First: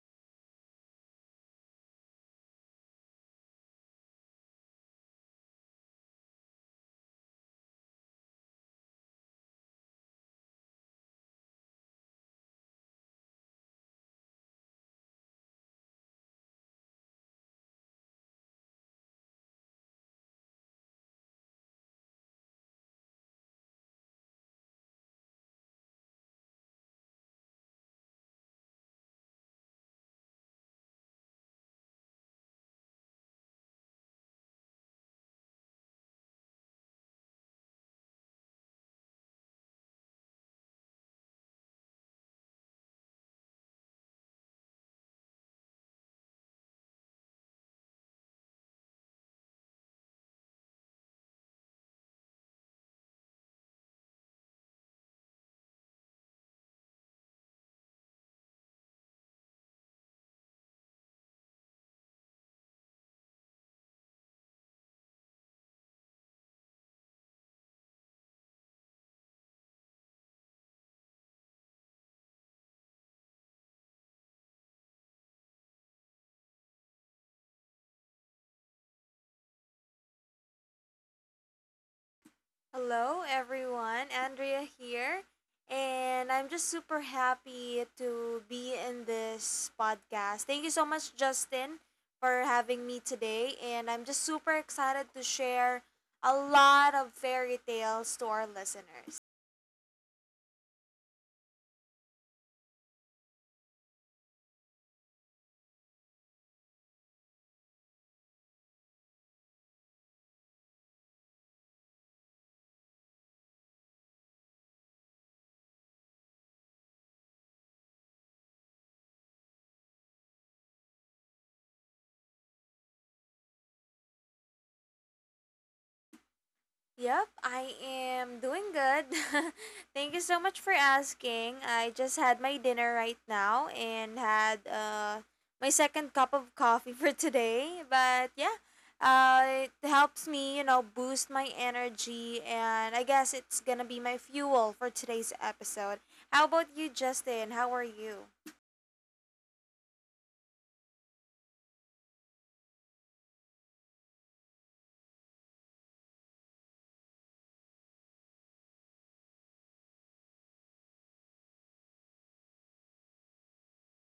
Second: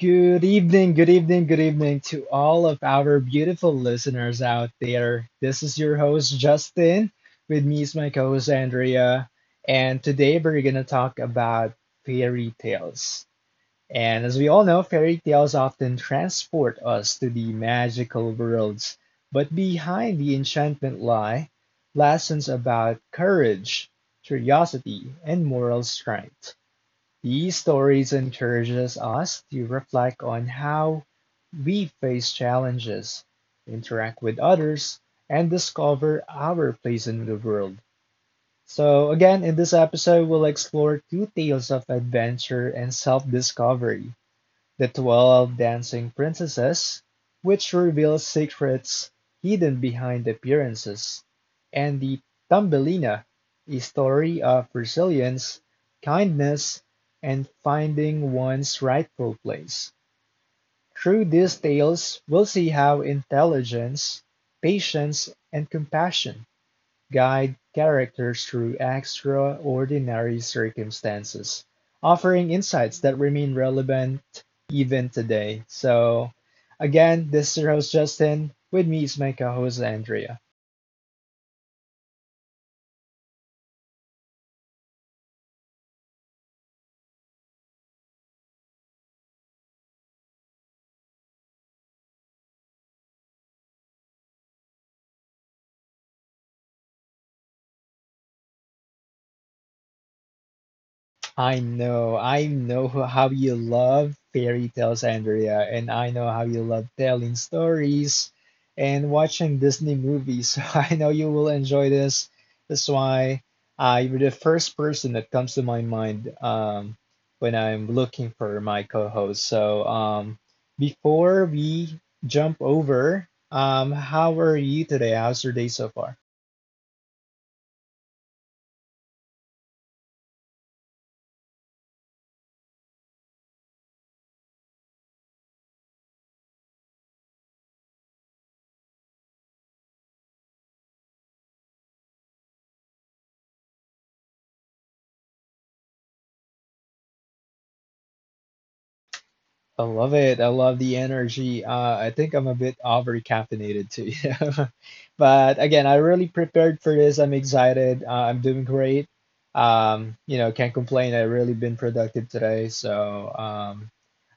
Good evening, good evening, good evening to all of our beautiful listeners out there. This is your host, Justin. With me is my co host, Andrea. And today we're going to talk about fairy tales. And as we all know, fairy tales often transport us to the magical worlds. But behind the enchantment lie lessons about courage, curiosity, and moral strength. These stories encourages us to reflect on how we face challenges, interact with others, and discover our place in the world. So, again, in this episode, we'll explore two tales of adventure and self discovery, the 12 Dancing Princesses, which reveal secrets hidden behind appearances, and The Thumbelina, a story of resilience, kindness, and finding one's rightful place. Through these tales, we'll see how intelligence, patience, and compassion guide characters through extraordinary circumstances, offering insights that remain relevant even today. So, again, this is your host Justin. With me is my co host Andrea. Hello, everyone. Andrea here. And I'm just super happy to be in this podcast. Thank you so much, Justin, for having me today. And I'm just super excited to share a lot of fairy tales to our listeners. I know, how you love fairy tales, Andrea, and I know how you love telling stories and watching Disney movies. So I know you will enjoy this. That's why I you're the first person that comes to my mind, when I'm looking for my co-host. So, before we jump over, how are you today? How's your day so far? Yep, I am doing good. Thank you so much for asking. I just had my dinner right now and had my second cup of coffee for today. But yeah, it helps me, boost my energy, and I guess it's gonna be my fuel for today's episode. How about you, Justin? How are you? I love it. I love the energy. I think I'm a bit over caffeinated too, you know. But again, I really prepared for this. I'm excited. I'm doing great. You know, can't complain. I really been productive today. So,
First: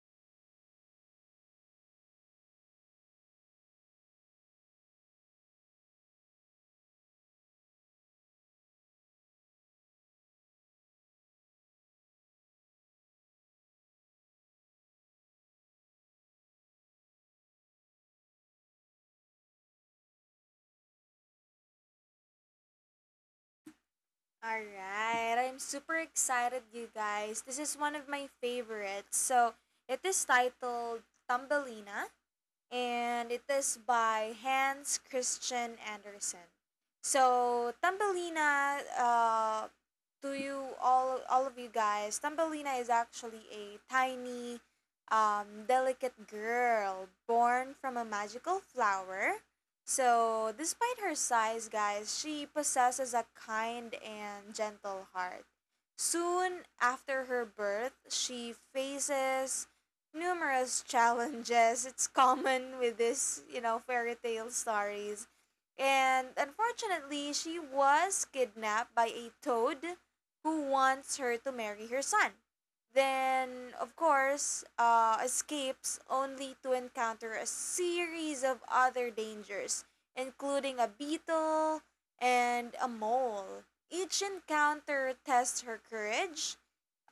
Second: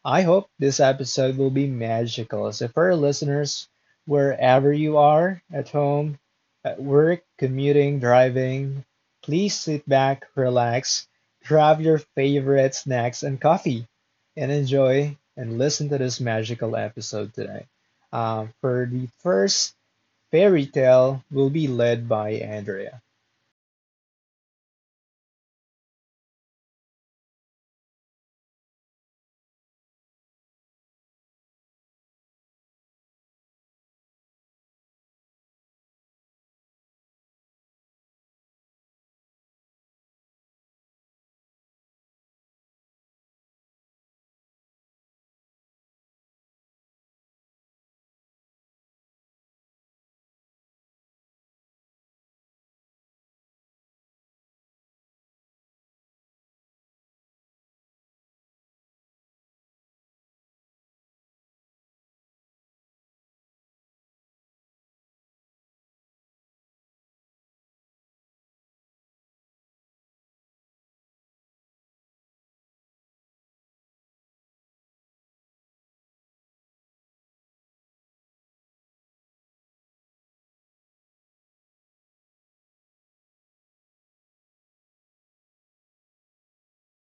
I hope this episode will be magical. So, for our listeners, wherever you are, at home, at work, commuting, driving, please sit back, relax, grab your favorite snacks and coffee, and enjoy and listen to this magical episode today. For the first fairy tale, will be led by Andrea. All right, I'm super excited, you guys. This is one of my favorites. So it is titled Thumbelina, and it is by Hans Christian Andersen. So Thumbelina, to you all of you guys, Tambelina is actually a tiny, delicate girl born from a magical flower. So, despite her size, guys, she possesses a kind and gentle heart. Soon after her birth, she faces numerous challenges. It's common with this fairy tale stories. And unfortunately, she was kidnapped by a toad who wants her to marry her son. Then, of course, escapes only to encounter a series of other dangers, including a beetle and a mole. Each encounter tests her courage.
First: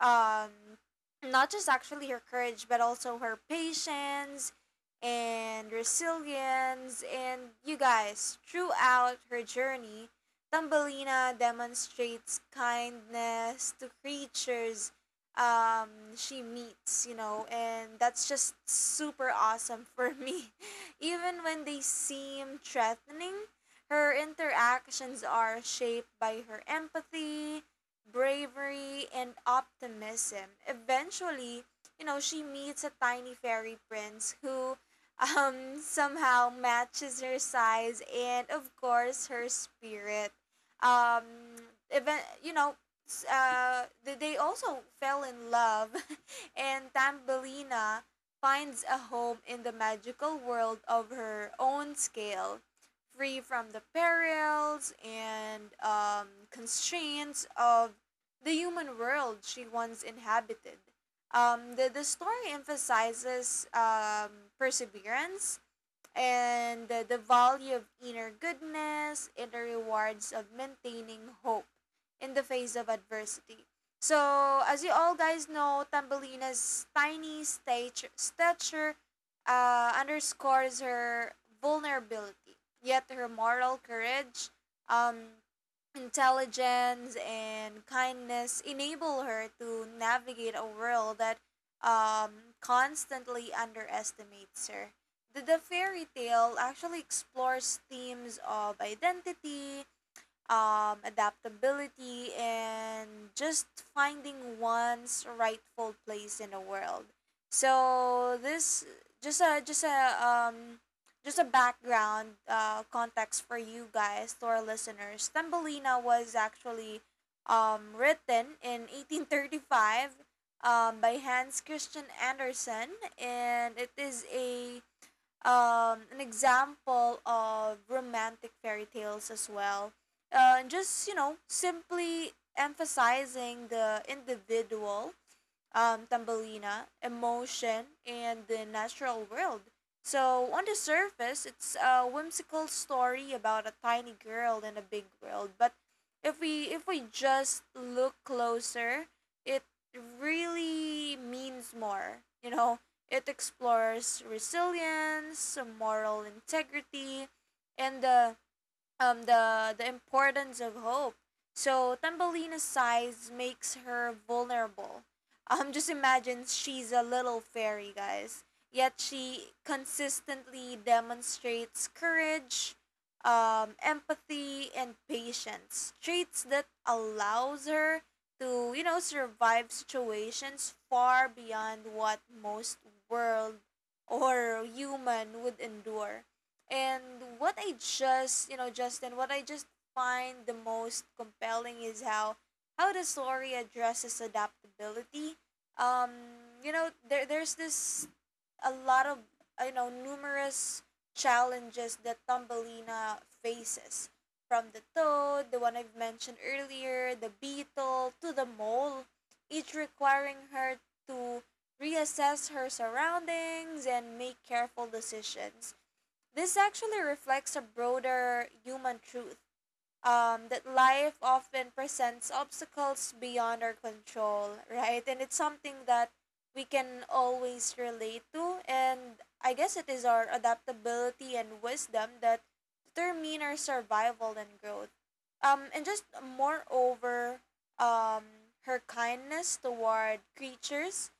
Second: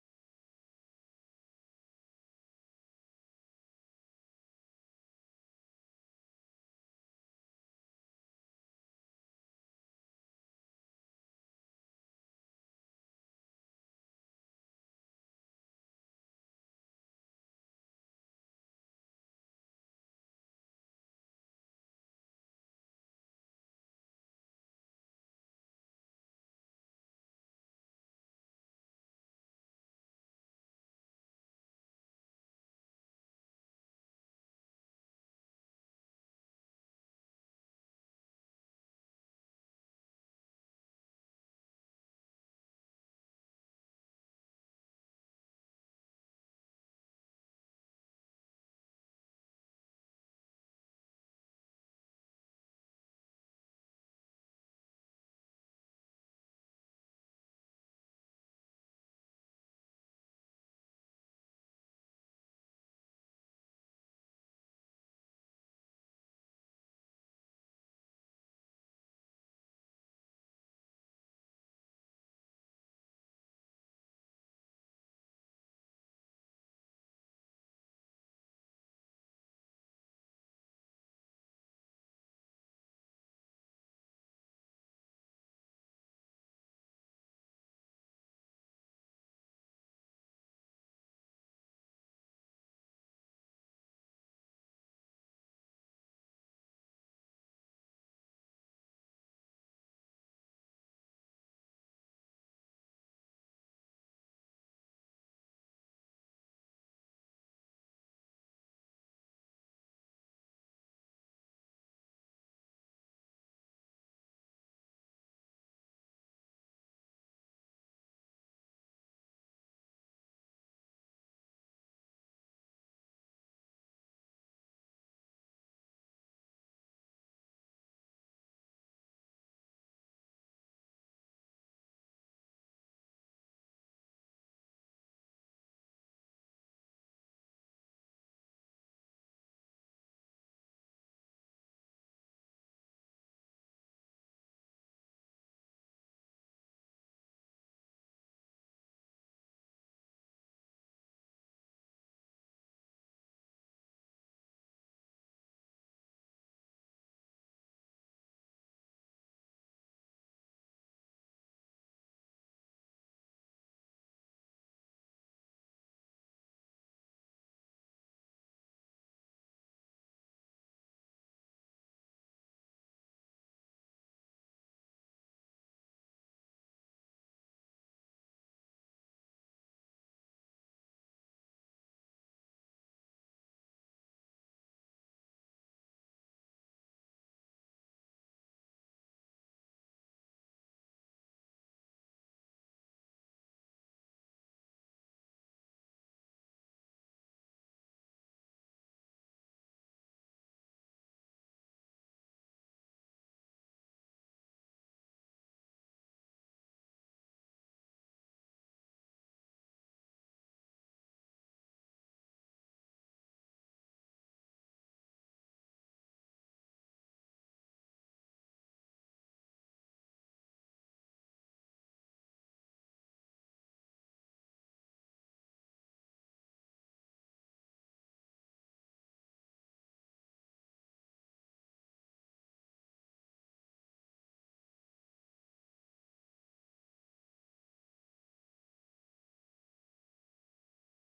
um Not just actually her courage but also her patience and resilience. And you guys, throughout her journey, Thumbelina demonstrates kindness to creatures um, she meets, and that's just super awesome for me. Even when they seem threatening, her interactions are shaped by her empathy, bravery, and optimism. Eventually, you know, she meets a tiny fairy prince who um, somehow matches her size and, of course, her spirit. Um, Even, you know, they also fell in love, and Tambelina finds a home in the magical world of her own scale, free from the perils and constraints of the human world she once inhabited. The story emphasizes, perseverance and the value of inner goodness and the rewards of maintaining hope in the face of adversity. So, as you all guys know, Tambelina's tiny stature underscores her vulnerability, yet her moral courage, um, intelligence, and kindness enable her to navigate a world that constantly underestimates her. The fairy tale actually explores themes of identity, adaptability, and just finding one's rightful place in the world. So this, just a just a um, just a background context for you guys, to our listeners. Tambelina was actually written in 1835, by Hans Christian Andersen, and it is a, an example of romantic fairy tales as well. And just, you know, simply emphasizing the individual, Tambelina, emotion, and the natural world. So, on the surface, it's a whimsical story about a tiny girl in a big world. But if we just look closer, it really means more. You know, it explores resilience, moral integrity, and the the importance of hope. So Thumbelina's size makes her vulnerable. Just imagine she's a little fairy, guys. Yet she consistently demonstrates courage, empathy, and patience. Traits that allows her to, you know, survive situations far beyond what most world or human would endure. And what I just, you know, Justin, what I just find the most compelling is how the story addresses adaptability. Um, you know, there's this a lot of you know, numerous challenges that Thumbelina faces, from the toad, the one I've mentioned earlier, the beetle, to the mole, each requiring her to reassess her surroundings and make careful decisions. This actually reflects a broader human truth, that life often presents obstacles beyond our control, right? And it's something that we can always relate to. And I guess it is our adaptability and wisdom that determine our survival and growth. And just moreover, um, her kindness toward creatures,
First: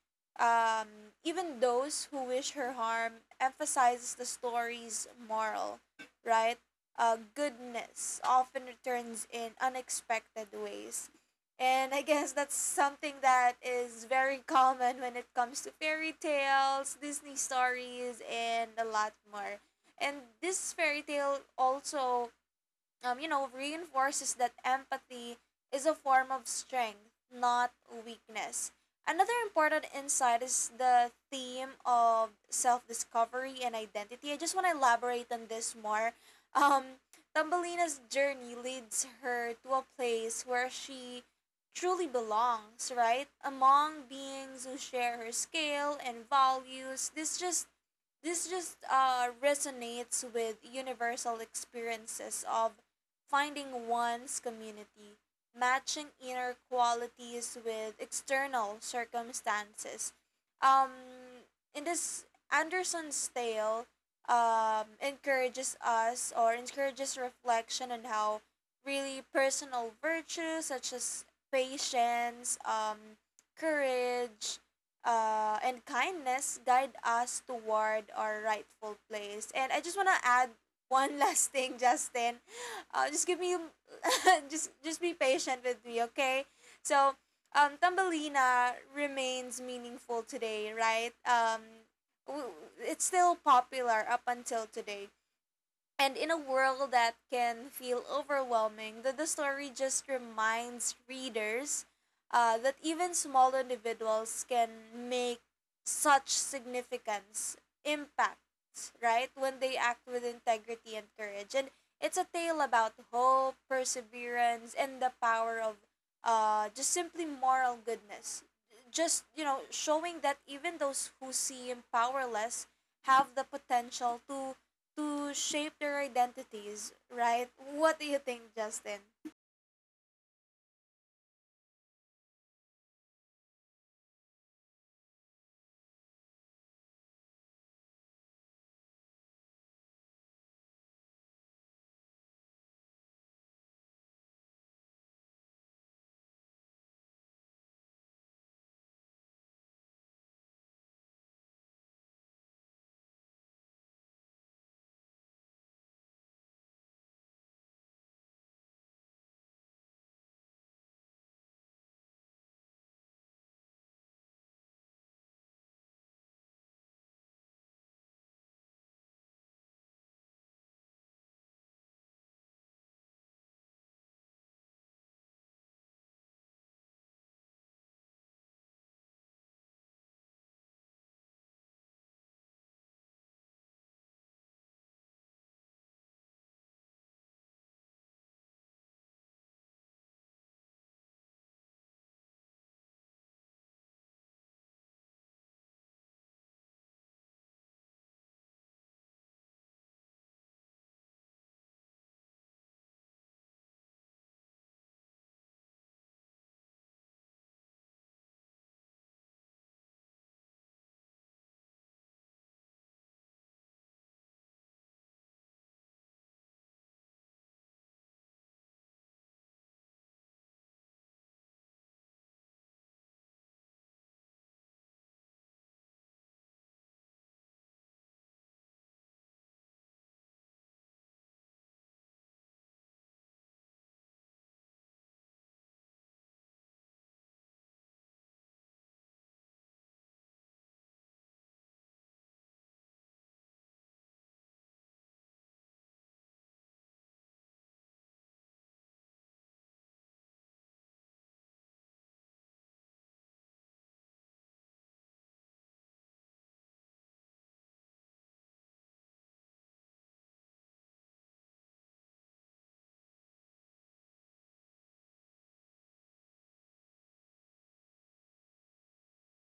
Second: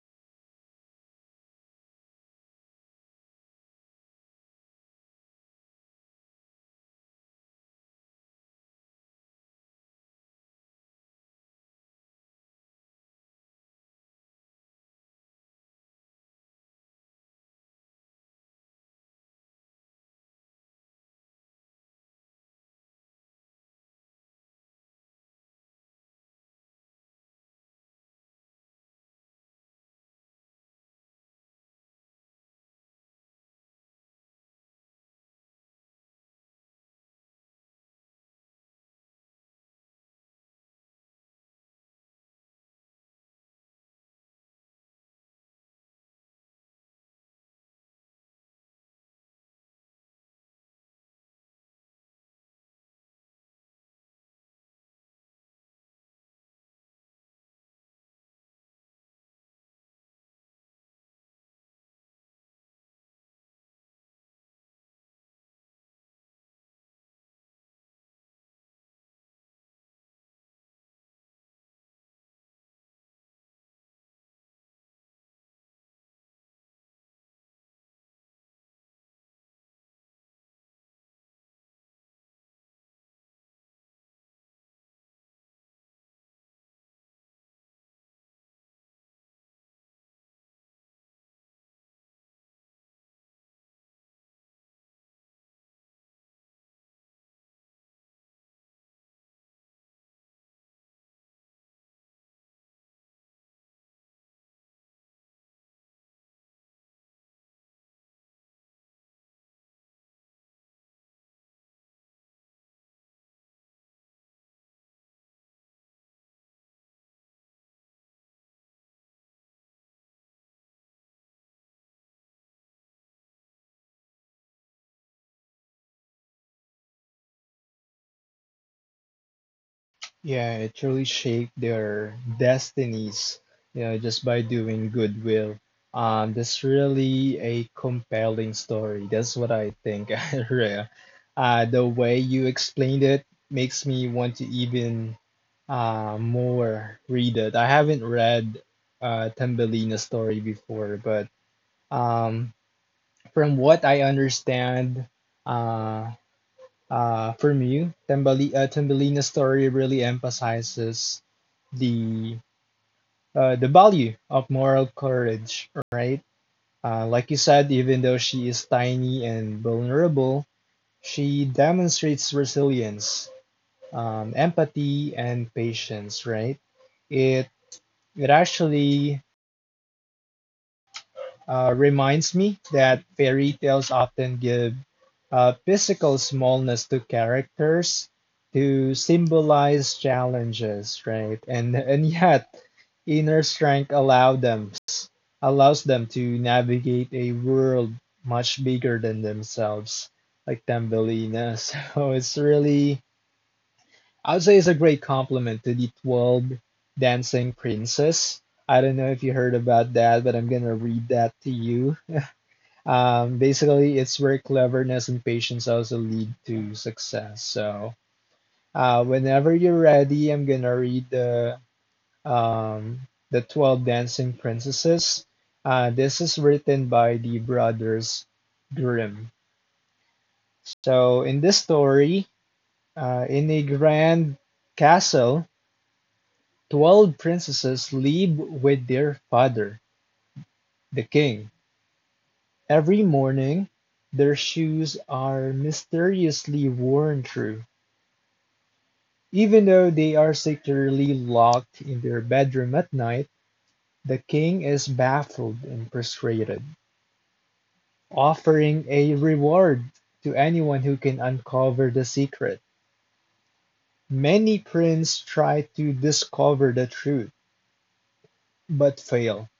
um, even those who wish her harm, emphasizes the story's moral, right? Goodness often returns in unexpected ways. And I guess that's something that is very common when it comes to fairy tales, Disney stories, and a lot more. And this fairy tale also, you know, reinforces that empathy is a form of strength, not weakness. Another important insight is the theme of self discovery and identity. I just want to elaborate on this more. Um, Thumbelina's journey leads her to a place where she truly belongs, right? Among beings who share her scale and values, this just resonates with universal experiences of finding one's community, matching inner qualities with external circumstances. Um, in this Anderson's tale, encourages us, or encourages reflection on how really personal virtues such as patience, courage, and kindness guide us toward our rightful place. And I just want to add one last thing, Justin. Just give me, just be patient with me, okay? So, Tambelina remains meaningful today, right? W- it's still popular up until today. And in a world that can feel overwhelming, the story just reminds readers that even small individuals can make such significance, impact, right? When they act with integrity and courage. And it's a tale about hope, perseverance, and the power of, just simply moral goodness. Just, you know, showing that even those who seem powerless have the potential to shape their identities, right? What do you think, Justin? Yeah, it truly shaped their destinies, you know, just by doing goodwill. That's really a compelling story. That's what I think, Rhea. The way you explained it makes me want to even, more read it. I haven't read, Tambelina's story before, but, um, from what I understand, uh, for me, Tambelina's story really emphasizes the the value of moral courage, right? Like you said, even though she is tiny and vulnerable, she demonstrates resilience, empathy, and patience, right? It it actually, reminds me that fairy tales often give, physical smallness to characters to symbolize challenges, right? And and yet, inner strength allow them allows them to navigate a world much bigger than themselves, like Tambelina. So it's really, I would say, it's a great compliment to the 12 dancing princess. I don't know if you heard about that, but I'm gonna read that to you. Basically, it's where cleverness and patience also lead to success. So, whenever you're ready, I'm gonna read the, um, the 12 Dancing Princesses. This is written by the brothers Grimm. So, in this story, in a grand castle, 12 princesses live with their father, the king. Every morning, their shoes are mysteriously worn through, even though they are securely locked in their bedroom at night. The king is baffled and frustrated, offering a reward to anyone who can uncover the secret. Many princes try to discover the truth, but fail.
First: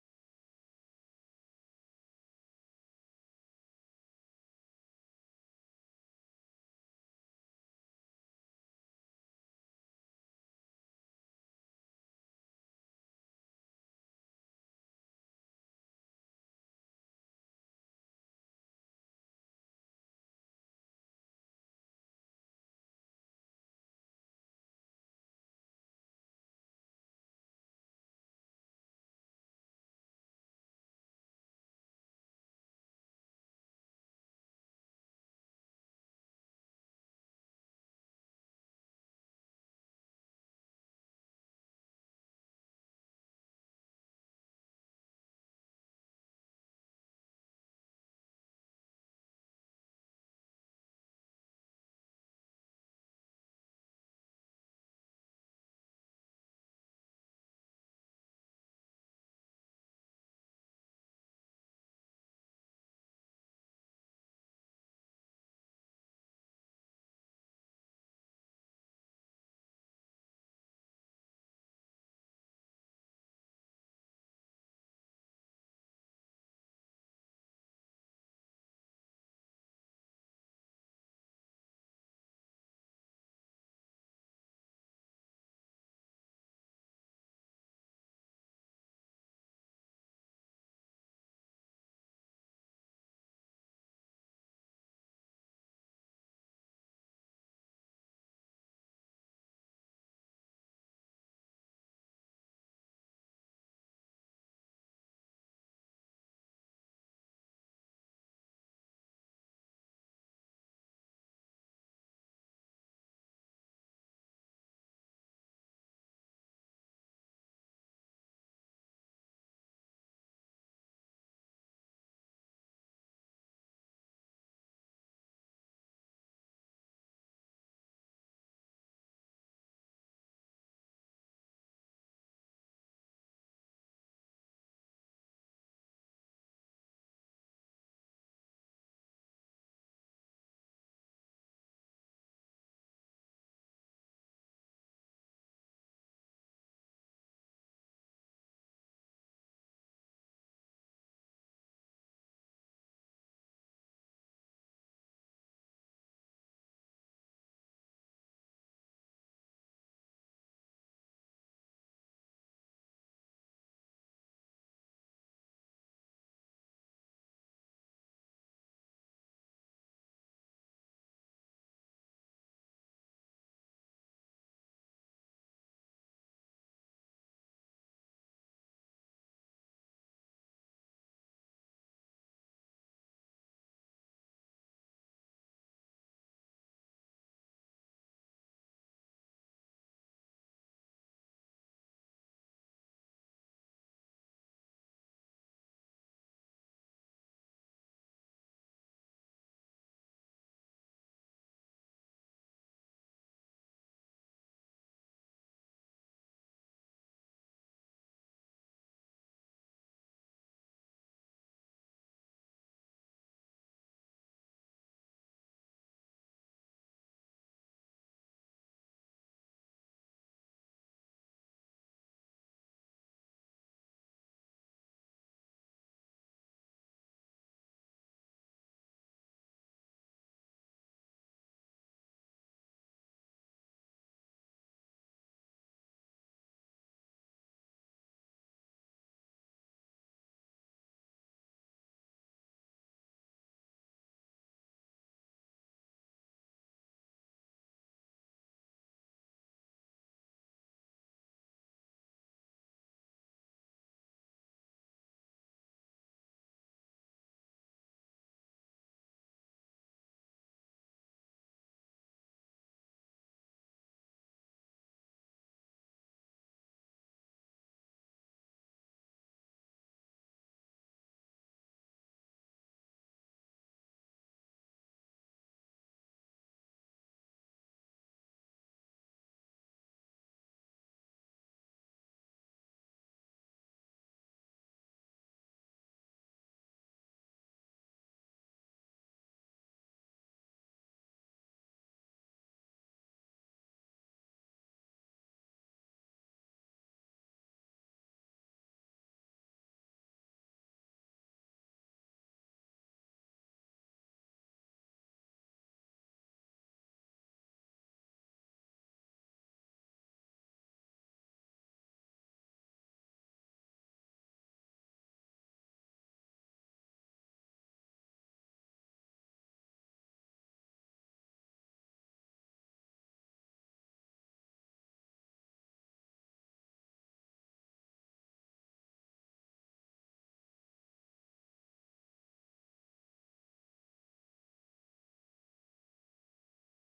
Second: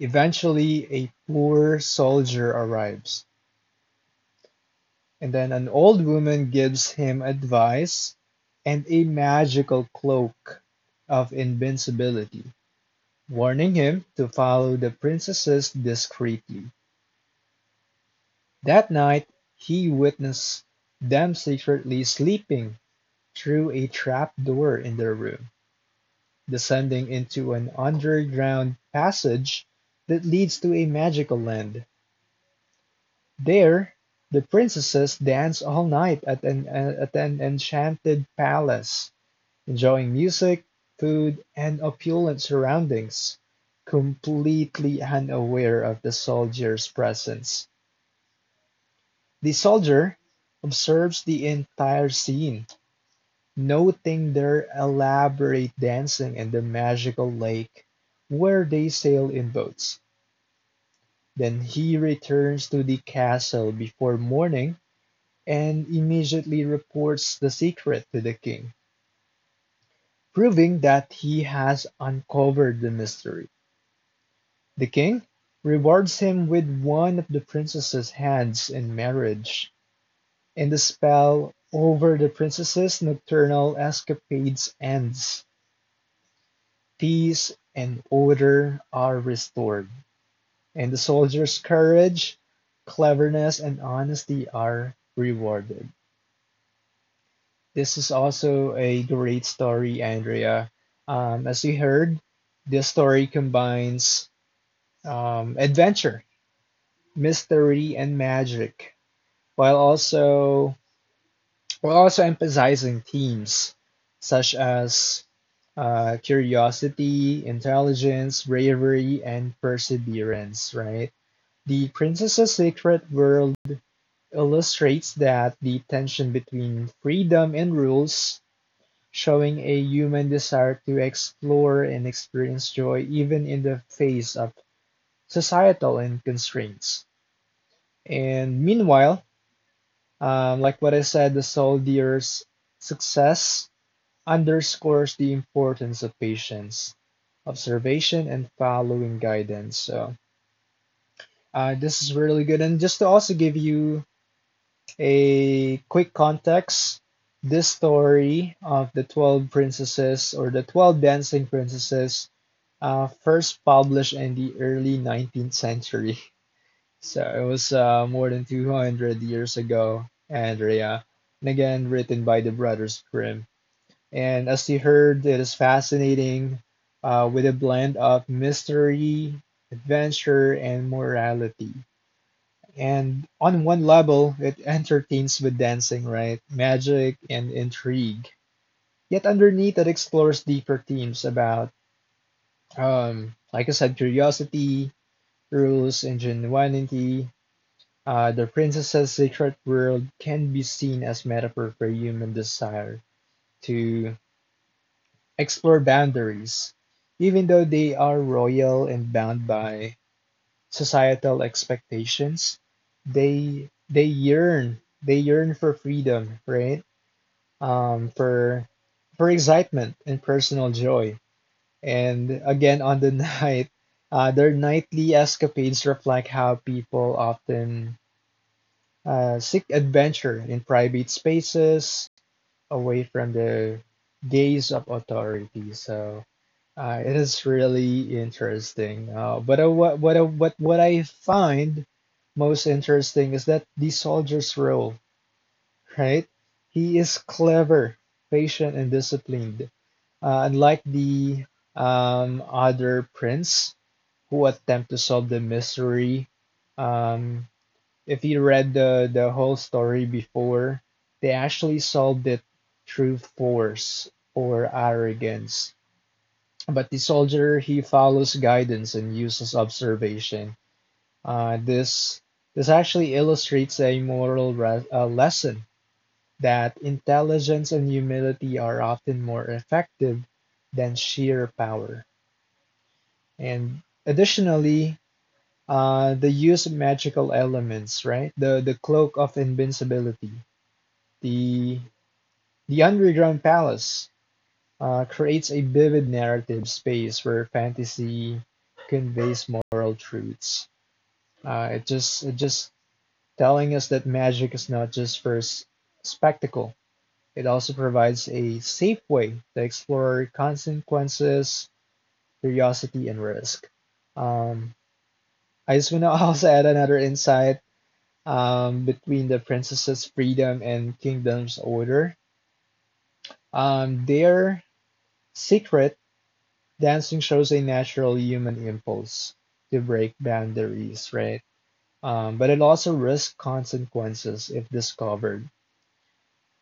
Eventually, a poor soldier arrives, and then an old woman gives him advice and a magical cloak of invincibility. Warning him to follow the princesses discreetly, that night he witnessed them secretly sleeping through a trap door in their room, descending into an underground passage that leads to a magical land. There, the princesses dance all night at an enchanted palace, enjoying music, food, and opulent surroundings, completely unaware of the soldier's presence. The soldier observes the entire scene, noting their elaborate dancing and the magical lake where they sail in boats. Then he returns to the castle before morning and immediately reports the secret to the king, proving that he has uncovered the mystery. The king rewards him with one of the princess's hands in marriage, and the spell over the princess's nocturnal escapades ends. Peace and order are restored, and the soldier's courage, cleverness, and honesty are rewarded. This is also a great story, Andrea. As you heard, this story combines, adventure, mystery, and magic, while also emphasizing themes such as, curiosity, intelligence, bravery, and perseverance, right? The Princess's Secret World illustrates that the tension between freedom and rules, showing a human desire to explore and experience joy even in the face of societal and constraints. And meanwhile, like what I said, the soldier's success underscores the importance of patience, observation, and following guidance. So, this is really good. And just to also give you a quick context, this story of the 12 princesses or the 12 dancing princesses, first published in the early 19th century. So it was, more than 200 years ago, Andrea, and again written by the Brothers Grimm. And as you heard, it is fascinating, with a blend of mystery, adventure, and morality. And on one level, it entertains with dancing, right? Magic and intrigue. Yet underneath, it explores deeper themes about, like I said, curiosity, rules, ingenuity. The princess's secret world can be seen as metaphor for human desire to explore boundaries, even though they are royal and bound by societal expectations. They yearn for freedom, right? For excitement and personal joy. And again, on the night, their nightly escapades reflect how people often, seek adventure in private spaces, away from the gaze of authority. So, it is really interesting. But what I find most interesting is that the soldier's role, right? He is clever, patient, and disciplined. Unlike the, other prince who attempt to solve the mystery, um, if you read the whole story before, they actually solved it through force or arrogance. But the soldier, he follows guidance and uses observation. Uh, this this actually illustrates a moral, lesson that intelligence and humility are often more effective than sheer power. And additionally, the use of magical elements, right? The cloak of invincibility, The the underground palace, creates a vivid narrative space where fantasy conveys moral truths. It just telling us that magic is not just for spectacle. It also provides a safe way to explore consequences, curiosity, and risk. Um, I just want to also add another insight, between the princess's freedom and kingdom's order. Their secret dancing shows a natural human impulse to break boundaries, right? But it also risks consequences if discovered.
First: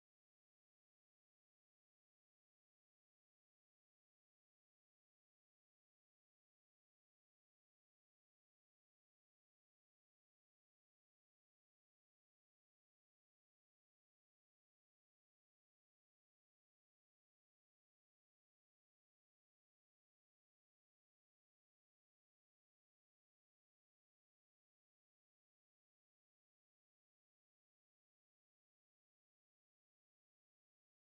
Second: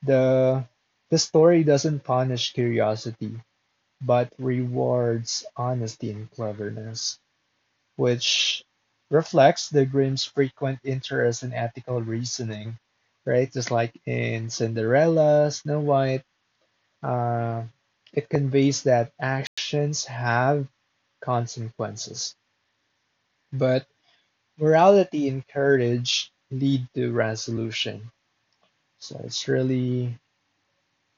The the story doesn't punish curiosity, but rewards honesty and cleverness, which reflects the Grimm's frequent interest in ethical reasoning, right? Just like in Cinderella, Snow White, uh, it conveys that actions have consequences, but morality and courage lead to resolution. So it's really,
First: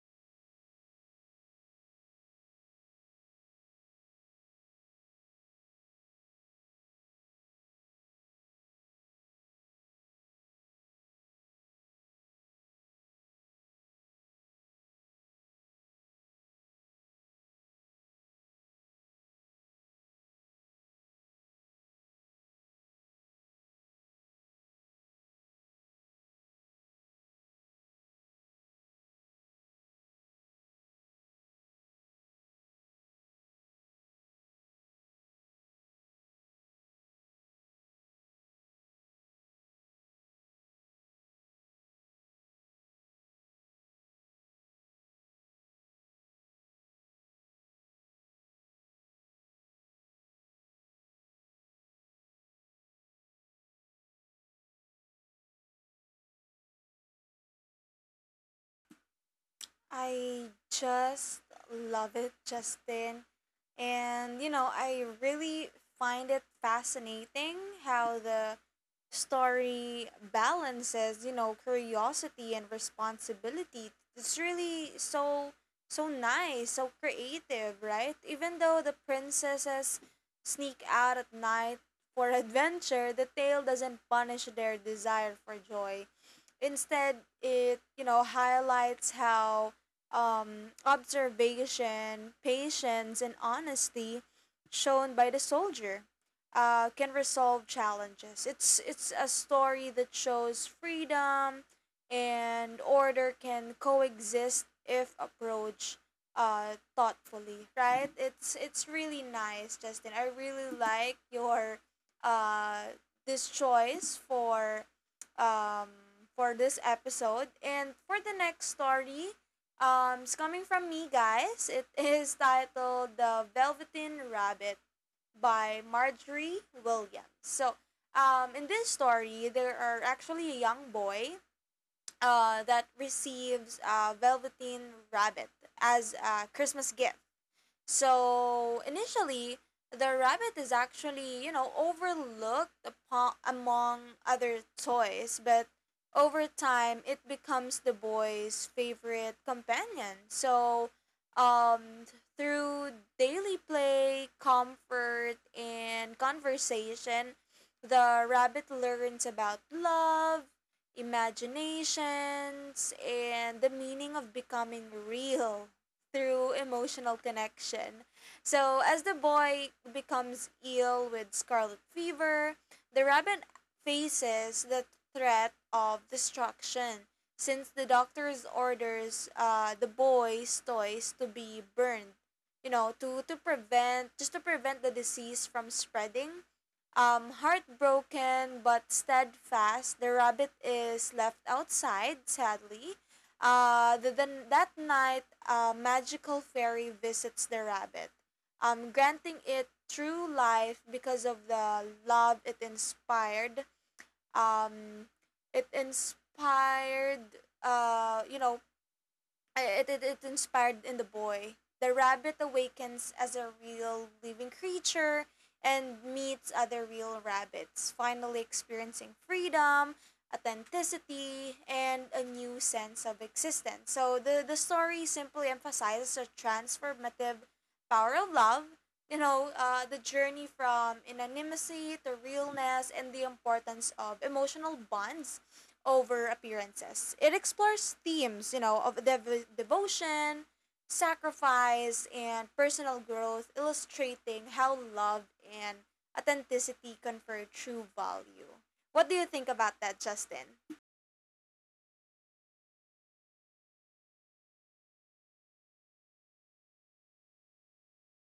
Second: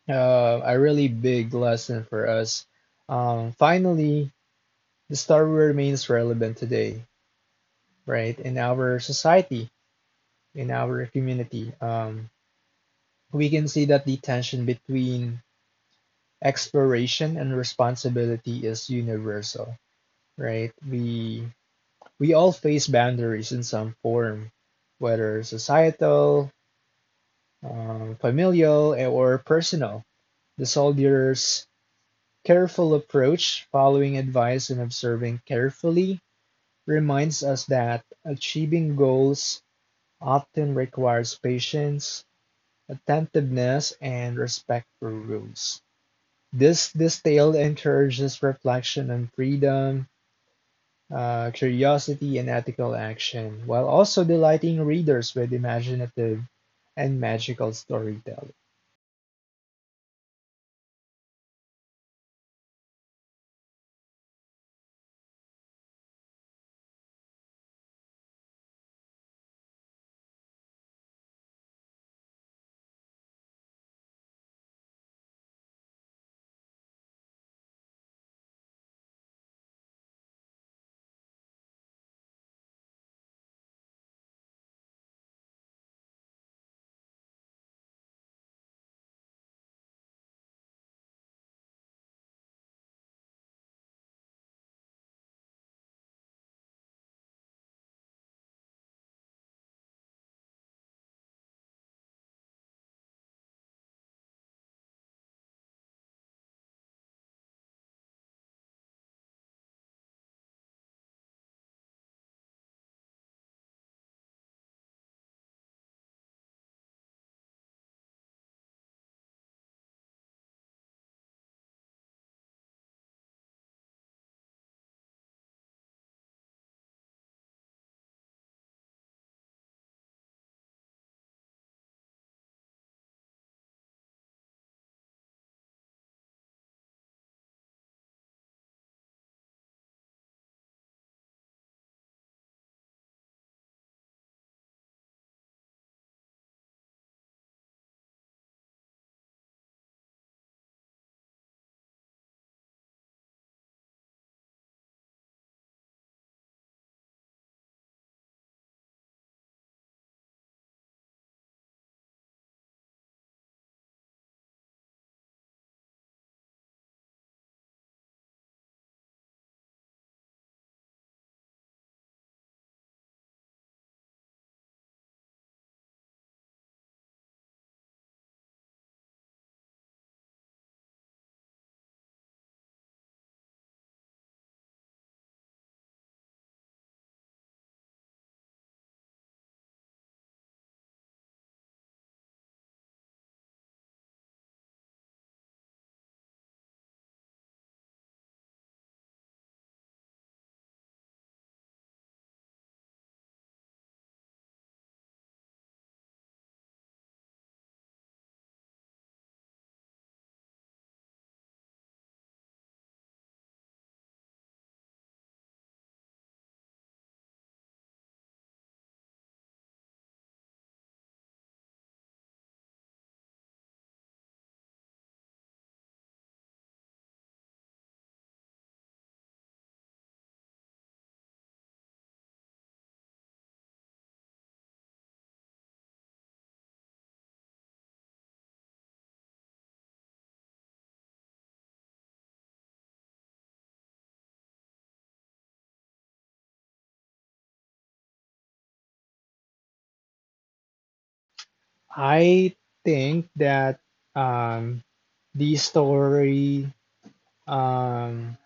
a really big lesson for us. Finally, the story remains relevant today, right? In our society, in our community, we can see that the tension between exploration and responsibility is universal, right? We all face boundaries in some form, whether societal, familial, or personal. The soldier's careful approach, following advice and observing carefully, reminds us that achieving goals often requires patience, attentiveness, and respect for rules. This detail encourages reflection on freedom, curiosity, and ethical action, while also delighting readers with imaginative and magical storytelling. I just love it, Justin. And, you know, I really find it fascinating how the story balances, you know, curiosity and responsibility. It's really so, so nice, so creative, right? Even though the princesses sneak out at night for adventure, the tale doesn't punish their desire for joy. Instead, it, you know, highlights how, observation, patience, and honesty shown by the soldier can resolve challenges. It's a story that shows freedom and order can coexist if approached thoughtfully. Right? It's really nice, Justin. I really like your uh, this choice for, um, for this episode. And for the next story, it's coming from me, guys. It is titled The Velveteen Rabbit by Marjorie Williams. So, in this story, there are actually a young boy that receives a velveteen rabbit as a Christmas gift. So initially, the rabbit is actually, you know, overlooked upon, among other toys, but over time, it becomes the boy's favorite companion. So, um, through daily play, comfort, and conversation, the rabbit learns about love, imaginations, and the meaning of becoming real through emotional connection. So, as the boy becomes ill with scarlet fever, the rabbit faces the threat of destruction since the doctor's orders the boy's toys to be burned. You know, to prevent, just to prevent the disease from spreading. Heartbroken but steadfast, the rabbit is left outside, sadly. Then that night, a magical fairy visits the rabbit, granting it true life because of the love it inspired. Um, it inspired, you know, I- It inspired in the boy. The rabbit awakens as a real living creature and meets other real rabbits, finally experiencing freedom, authenticity, and a new sense of existence. So the story simply emphasizes the transformative power of love, you know, the journey from anonymity to realness, and the importance of emotional bonds over appearances. It explores themes, you know, of devotion, sacrifice, and personal growth, illustrating how love and authenticity confer true value. What do you think about that, Justin? I think that, um, the story, um,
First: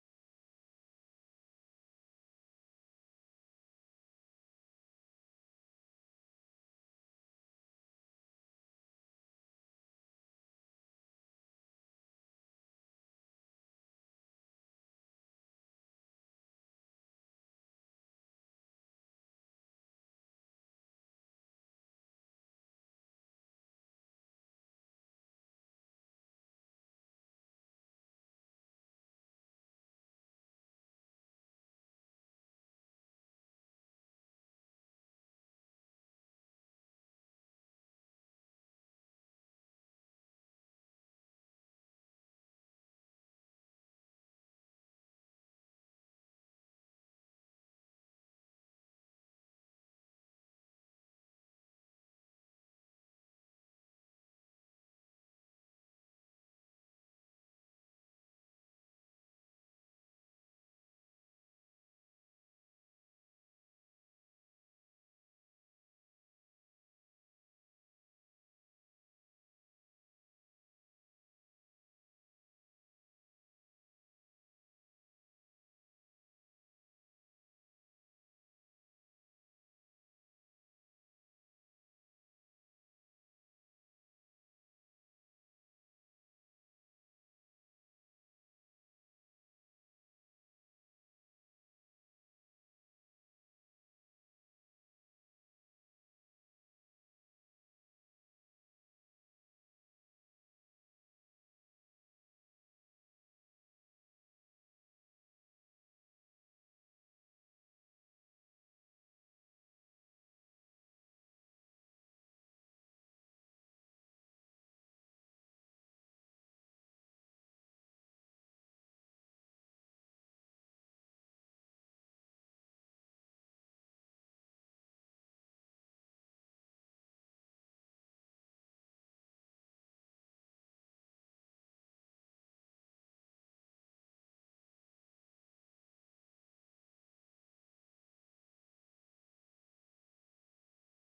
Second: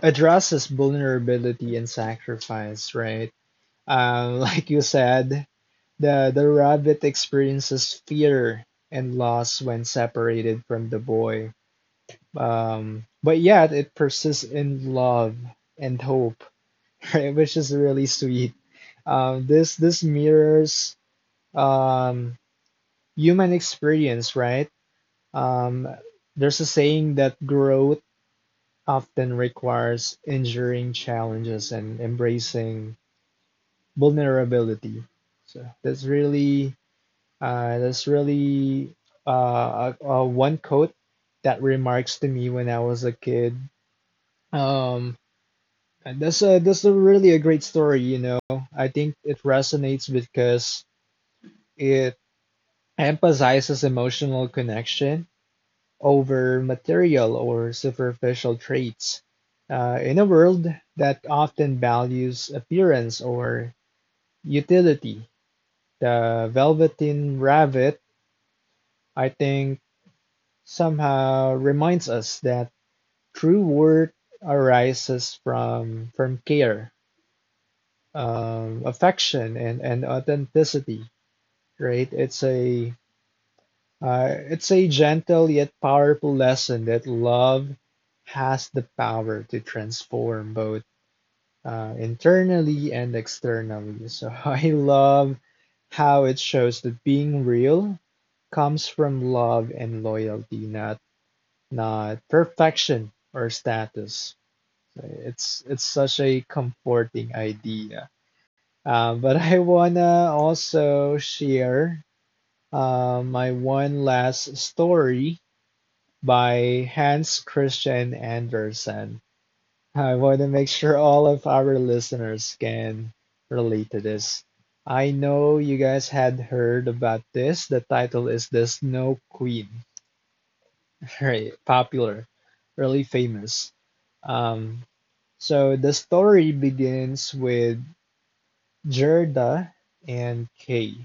addresses vulnerability and sacrifice, right? Like you said, the rabbit experiences fear and loss when separated from the boy, but yet it persists in love and hope, right? Which is really sweet. This mirrors, um, human experience, right? Um, there's a saying that growth often requires enduring challenges and embracing vulnerability. So that's really, uh, that's really a one quote that remarks to me when I was a kid. Um, and that's a really a great story. You know, I think it resonates because it emphasizes emotional connection over material or superficial traits. In a world that often values appearance or utility, the Velveteen Rabbit, I think, somehow reminds us that true worth arises from care, affection, and authenticity. Right? It's a gentle yet powerful lesson that love has the power to transform both, internally and externally. So I love how it shows that being real comes from love and loyalty, not perfection or status. So it's such a comforting idea. But I wanna also share, my one last story by Hans Christian Andersen. I want to make sure all of our listeners can relate to this. I know you guys had heard about this. The title is The Snow Queen, right? Popular, really famous. Um, so the story begins with Gerda and Kay,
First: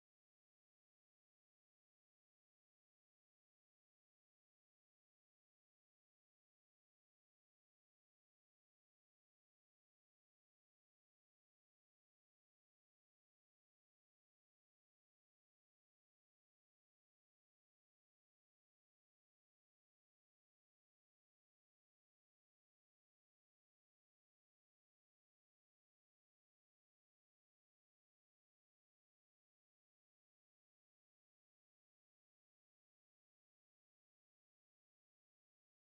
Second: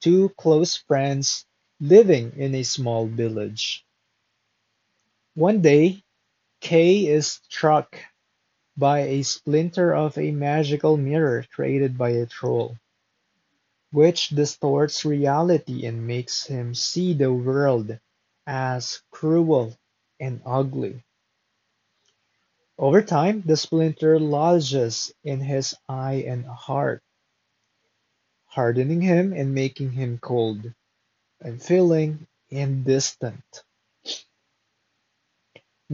two close friends living in a small village. One day, Kay is struck by a splinter of a magical mirror created by a troll, which distorts reality and makes him see the world as cruel and ugly. Over time, the splinter lodges in his eye and heart, hardening him and making him cold, unfeeling, and distant.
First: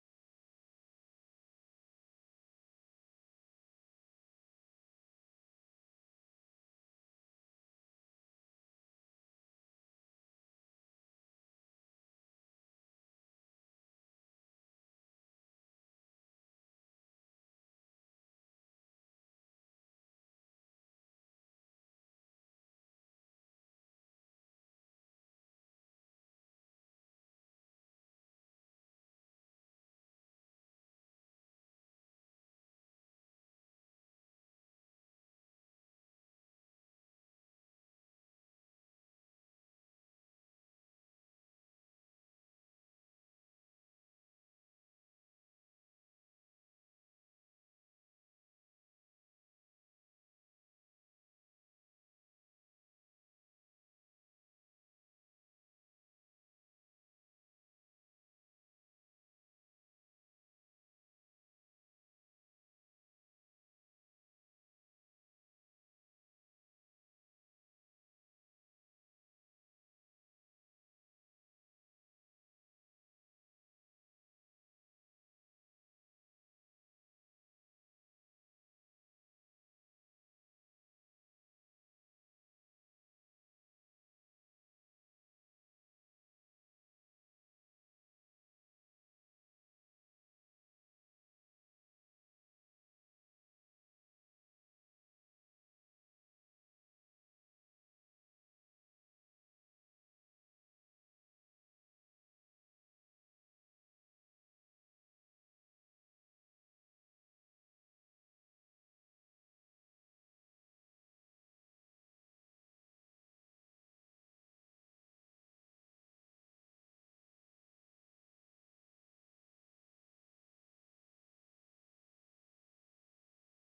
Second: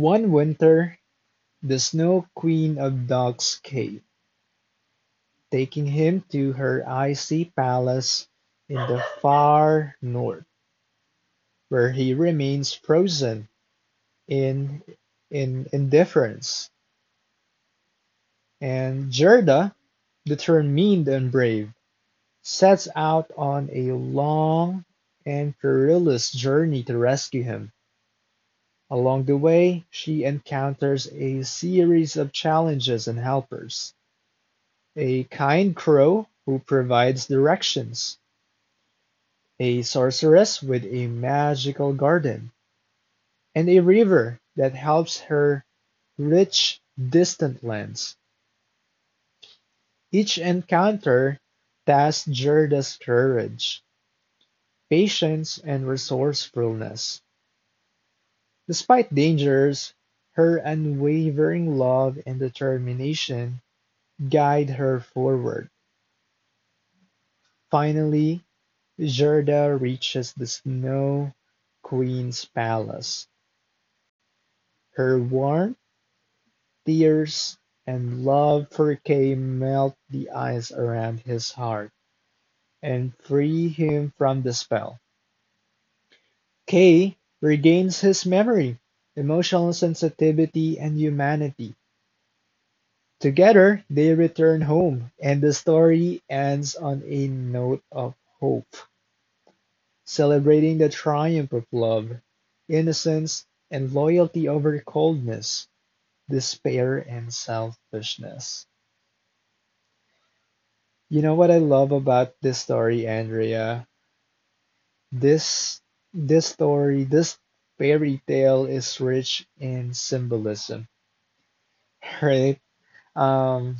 One winter, the Snow Queen of Dog's Cave taking him to her icy palace in the far north, where he remains frozen in, in indifference. And Gerda, determined and brave, sets out on a long and perilous journey to rescue him. Along the way, she encounters a series of challenges and helpers. A kind crow who provides directions, a sorceress with a magical garden, and a river that helps her reach distant lands. Each encounter tests Gerda's courage, patience, and resourcefulness. Despite dangers, her unwavering love and determination guide her forward. Finally, Gerda reaches the Snow Queen's palace. Her warm tears and love for Kay melt the ice around his heart and free him from the spell. Kay regains his memory, emotional sensitivity, and humanity. Together, they return home, and the story ends on a note of hope, celebrating the triumph of love, innocence, and loyalty over coldness, despair, and selfishness. You know what I love about this story, Andrea? This this fairy tale is rich in symbolism, right? Um,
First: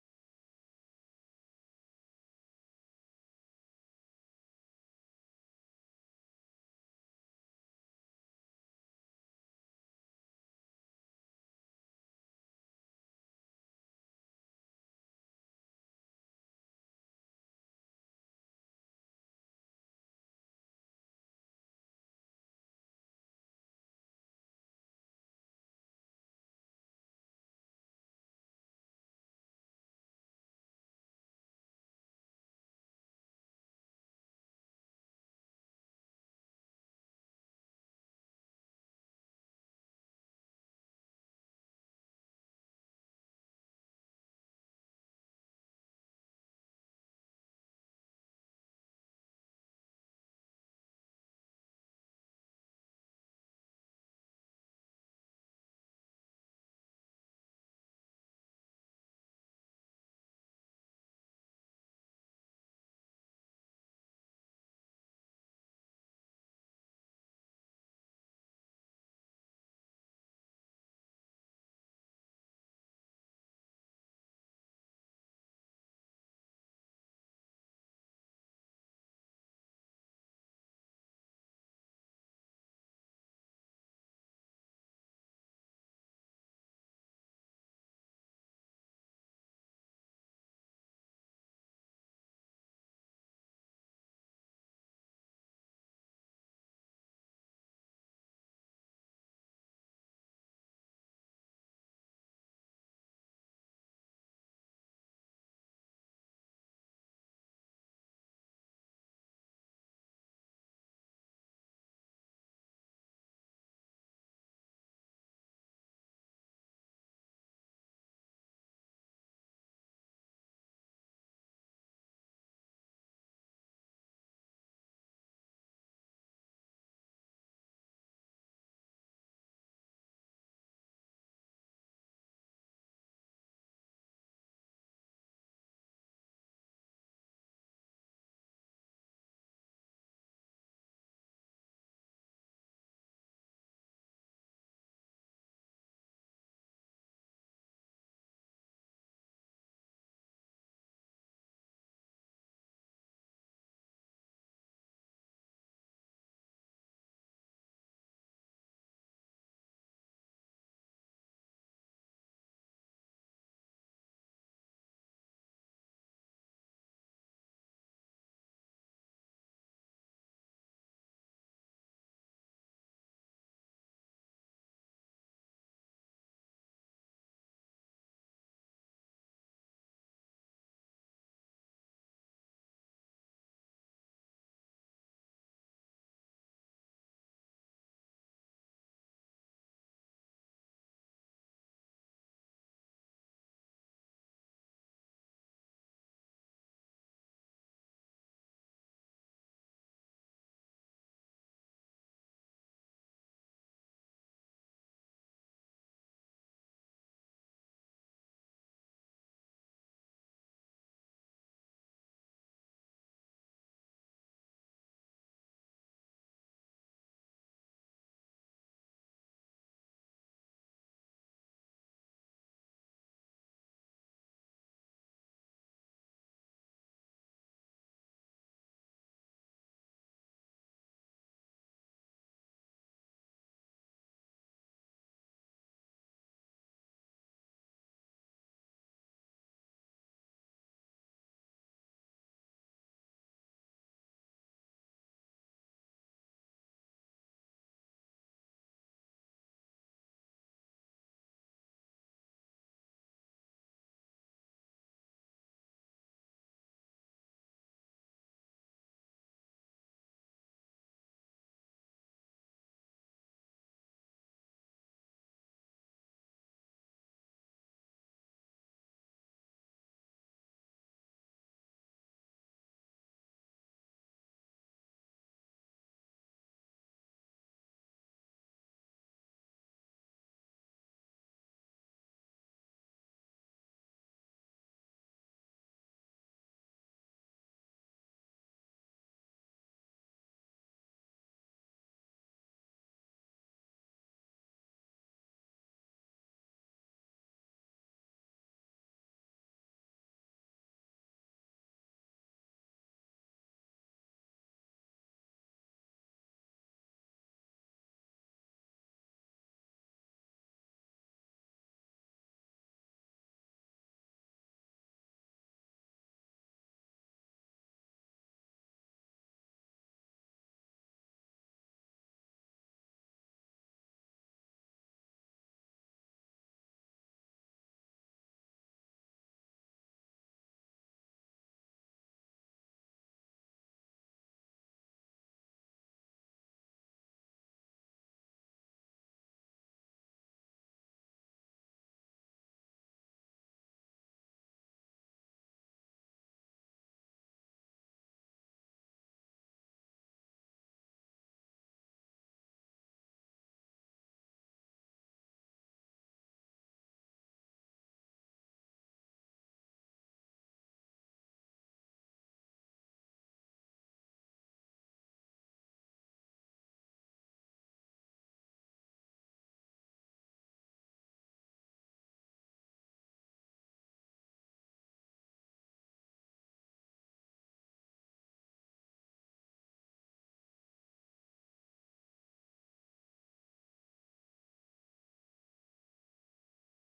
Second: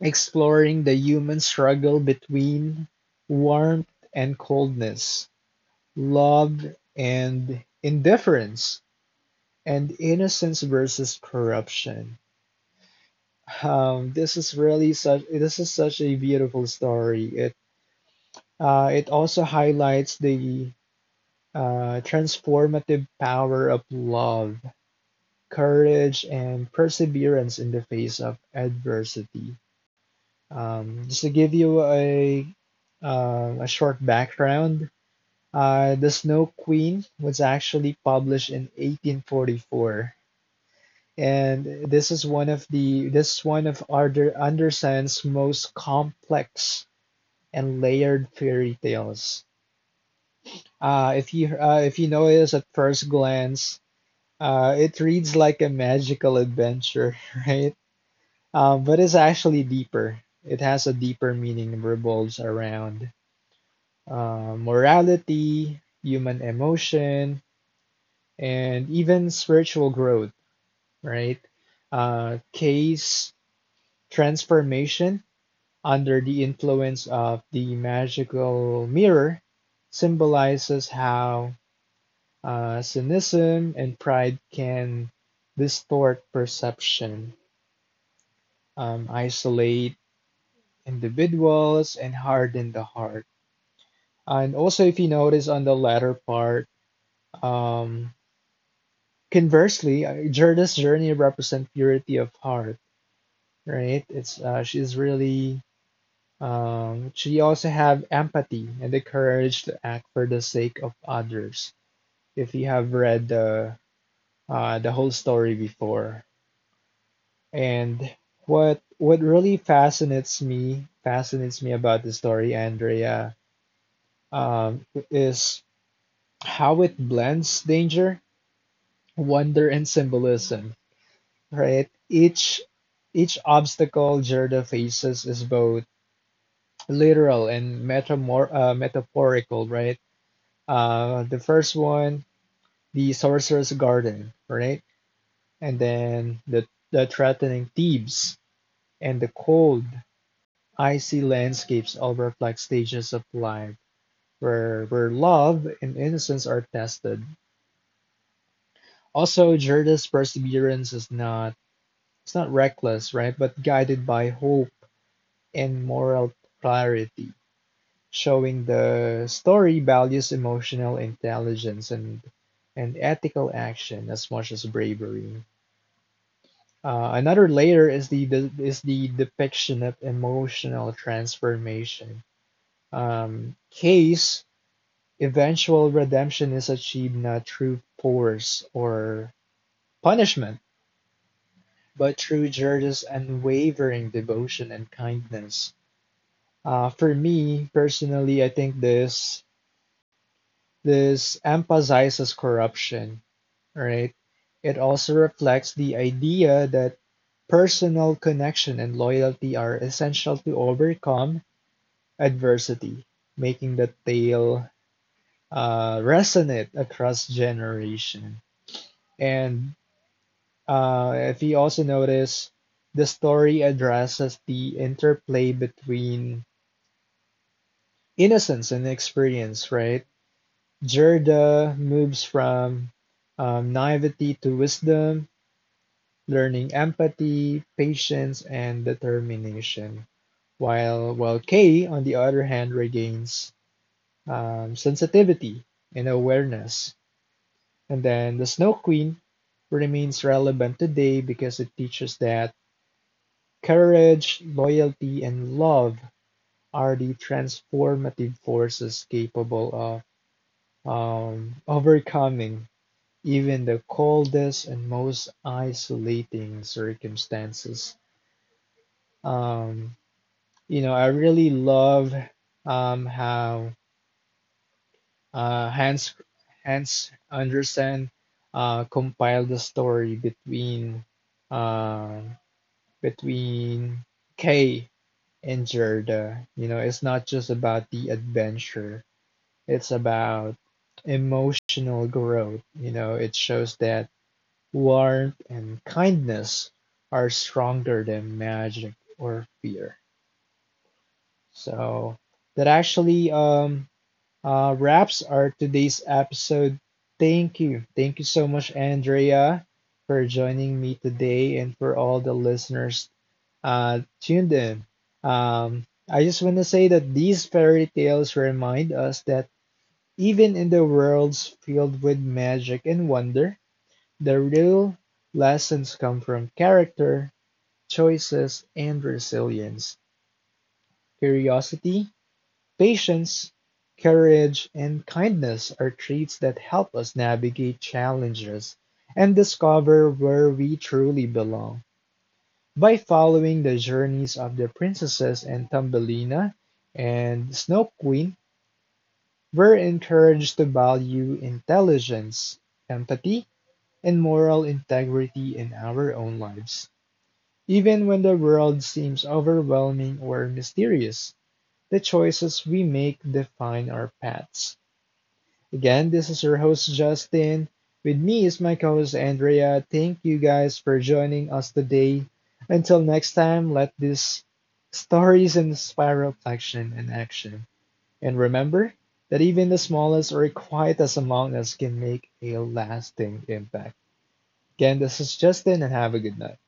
Exploring the human struggle between warmth and coldness, love and indifference, and innocence versus corruption. This is such a beautiful story. It it also highlights the transformative power of love, courage, and perseverance in the face of adversity. Just to give you a short background, the Snow Queen was actually published in 1844, and this is one of Arthur Andersen's most complex and layered fairy tales. If you notice at first glance, uh, it reads like a magical adventure, right? But it's actually deeper. It has a deeper meaning, and revolves around morality, human emotion, and even spiritual growth, right? K's transformation under the influence of the magical mirror symbolizes how cynicism and pride can distort perception, isolate individuals and harden the heart. And also, if you notice on the latter part, um, conversely, Jorda's journey represents purity of heart, right? It's she's really she also have empathy and the courage to act for the sake of others. If you have read the whole story before, and what really fascinates me about the story, Andrea, um, is how it blends danger, wonder, and symbolism. Right, each obstacle Gerda faces is both literal and metaphorical. Right, the first one, the Sorcerer's Garden. Right, and then the threatening Thebes and the cold, icy landscapes all reflect stages of life where love and innocence are tested. Also, Gerda's perseverance is not reckless, right? But guided by hope and moral clarity, showing the story values emotional intelligence and ethical action as much as bravery. Another layer is the depiction of emotional transformation. Case eventual redemption is achieved not through force or punishment but through George's unwavering devotion and kindness. For me personally, I think this emphasizes corruption, right? It also reflects the idea that personal connection and loyalty are essential to overcome adversity, making the tale resonate across generation. And if you also notice, the story addresses the interplay between innocence and experience, right? Gerda moves from naivety to wisdom, learning empathy, patience, and determination, while Kay, on the other hand, regains sensitivity and awareness. And then the Snow Queen remains relevant today because it teaches that courage, loyalty, and love are the transformative forces capable of overcoming even the coldest and most isolating circumstances. Um, you know, I really love how uh, Hans Hans Andersen compiled the story between uh, between Kay in Gerda. You know, it's not just about the adventure, it's about emotional growth. You know, it shows that warmth and kindness are stronger than magic or fear. So that actually wraps our today's episode. Thank you. Thank you so much, Andrea, for joining me today and for all the listeners tuned in. Um, I just want to say that these fairy tales remind us that even in the worlds filled with magic and wonder, the real lessons come from character, choices, and resilience. Curiosity, patience, courage, and kindness are traits that help us navigate challenges and discover where we truly belong. By following the journeys of the princesses and Thumbelina and Snow Queen, were encouraged to value intelligence, empathy, and moral integrity in our own lives. Even when the world seems overwhelming or mysterious, the choices we make define our paths. Again, this is your host Justin. With me is my co host Andrea. Thank you guys for joining us today. Until next time, let these stories inspire reflection and action. And remember that even the smallest or quietest among us can make a lasting impact. Again, this is Justin, and have a good night.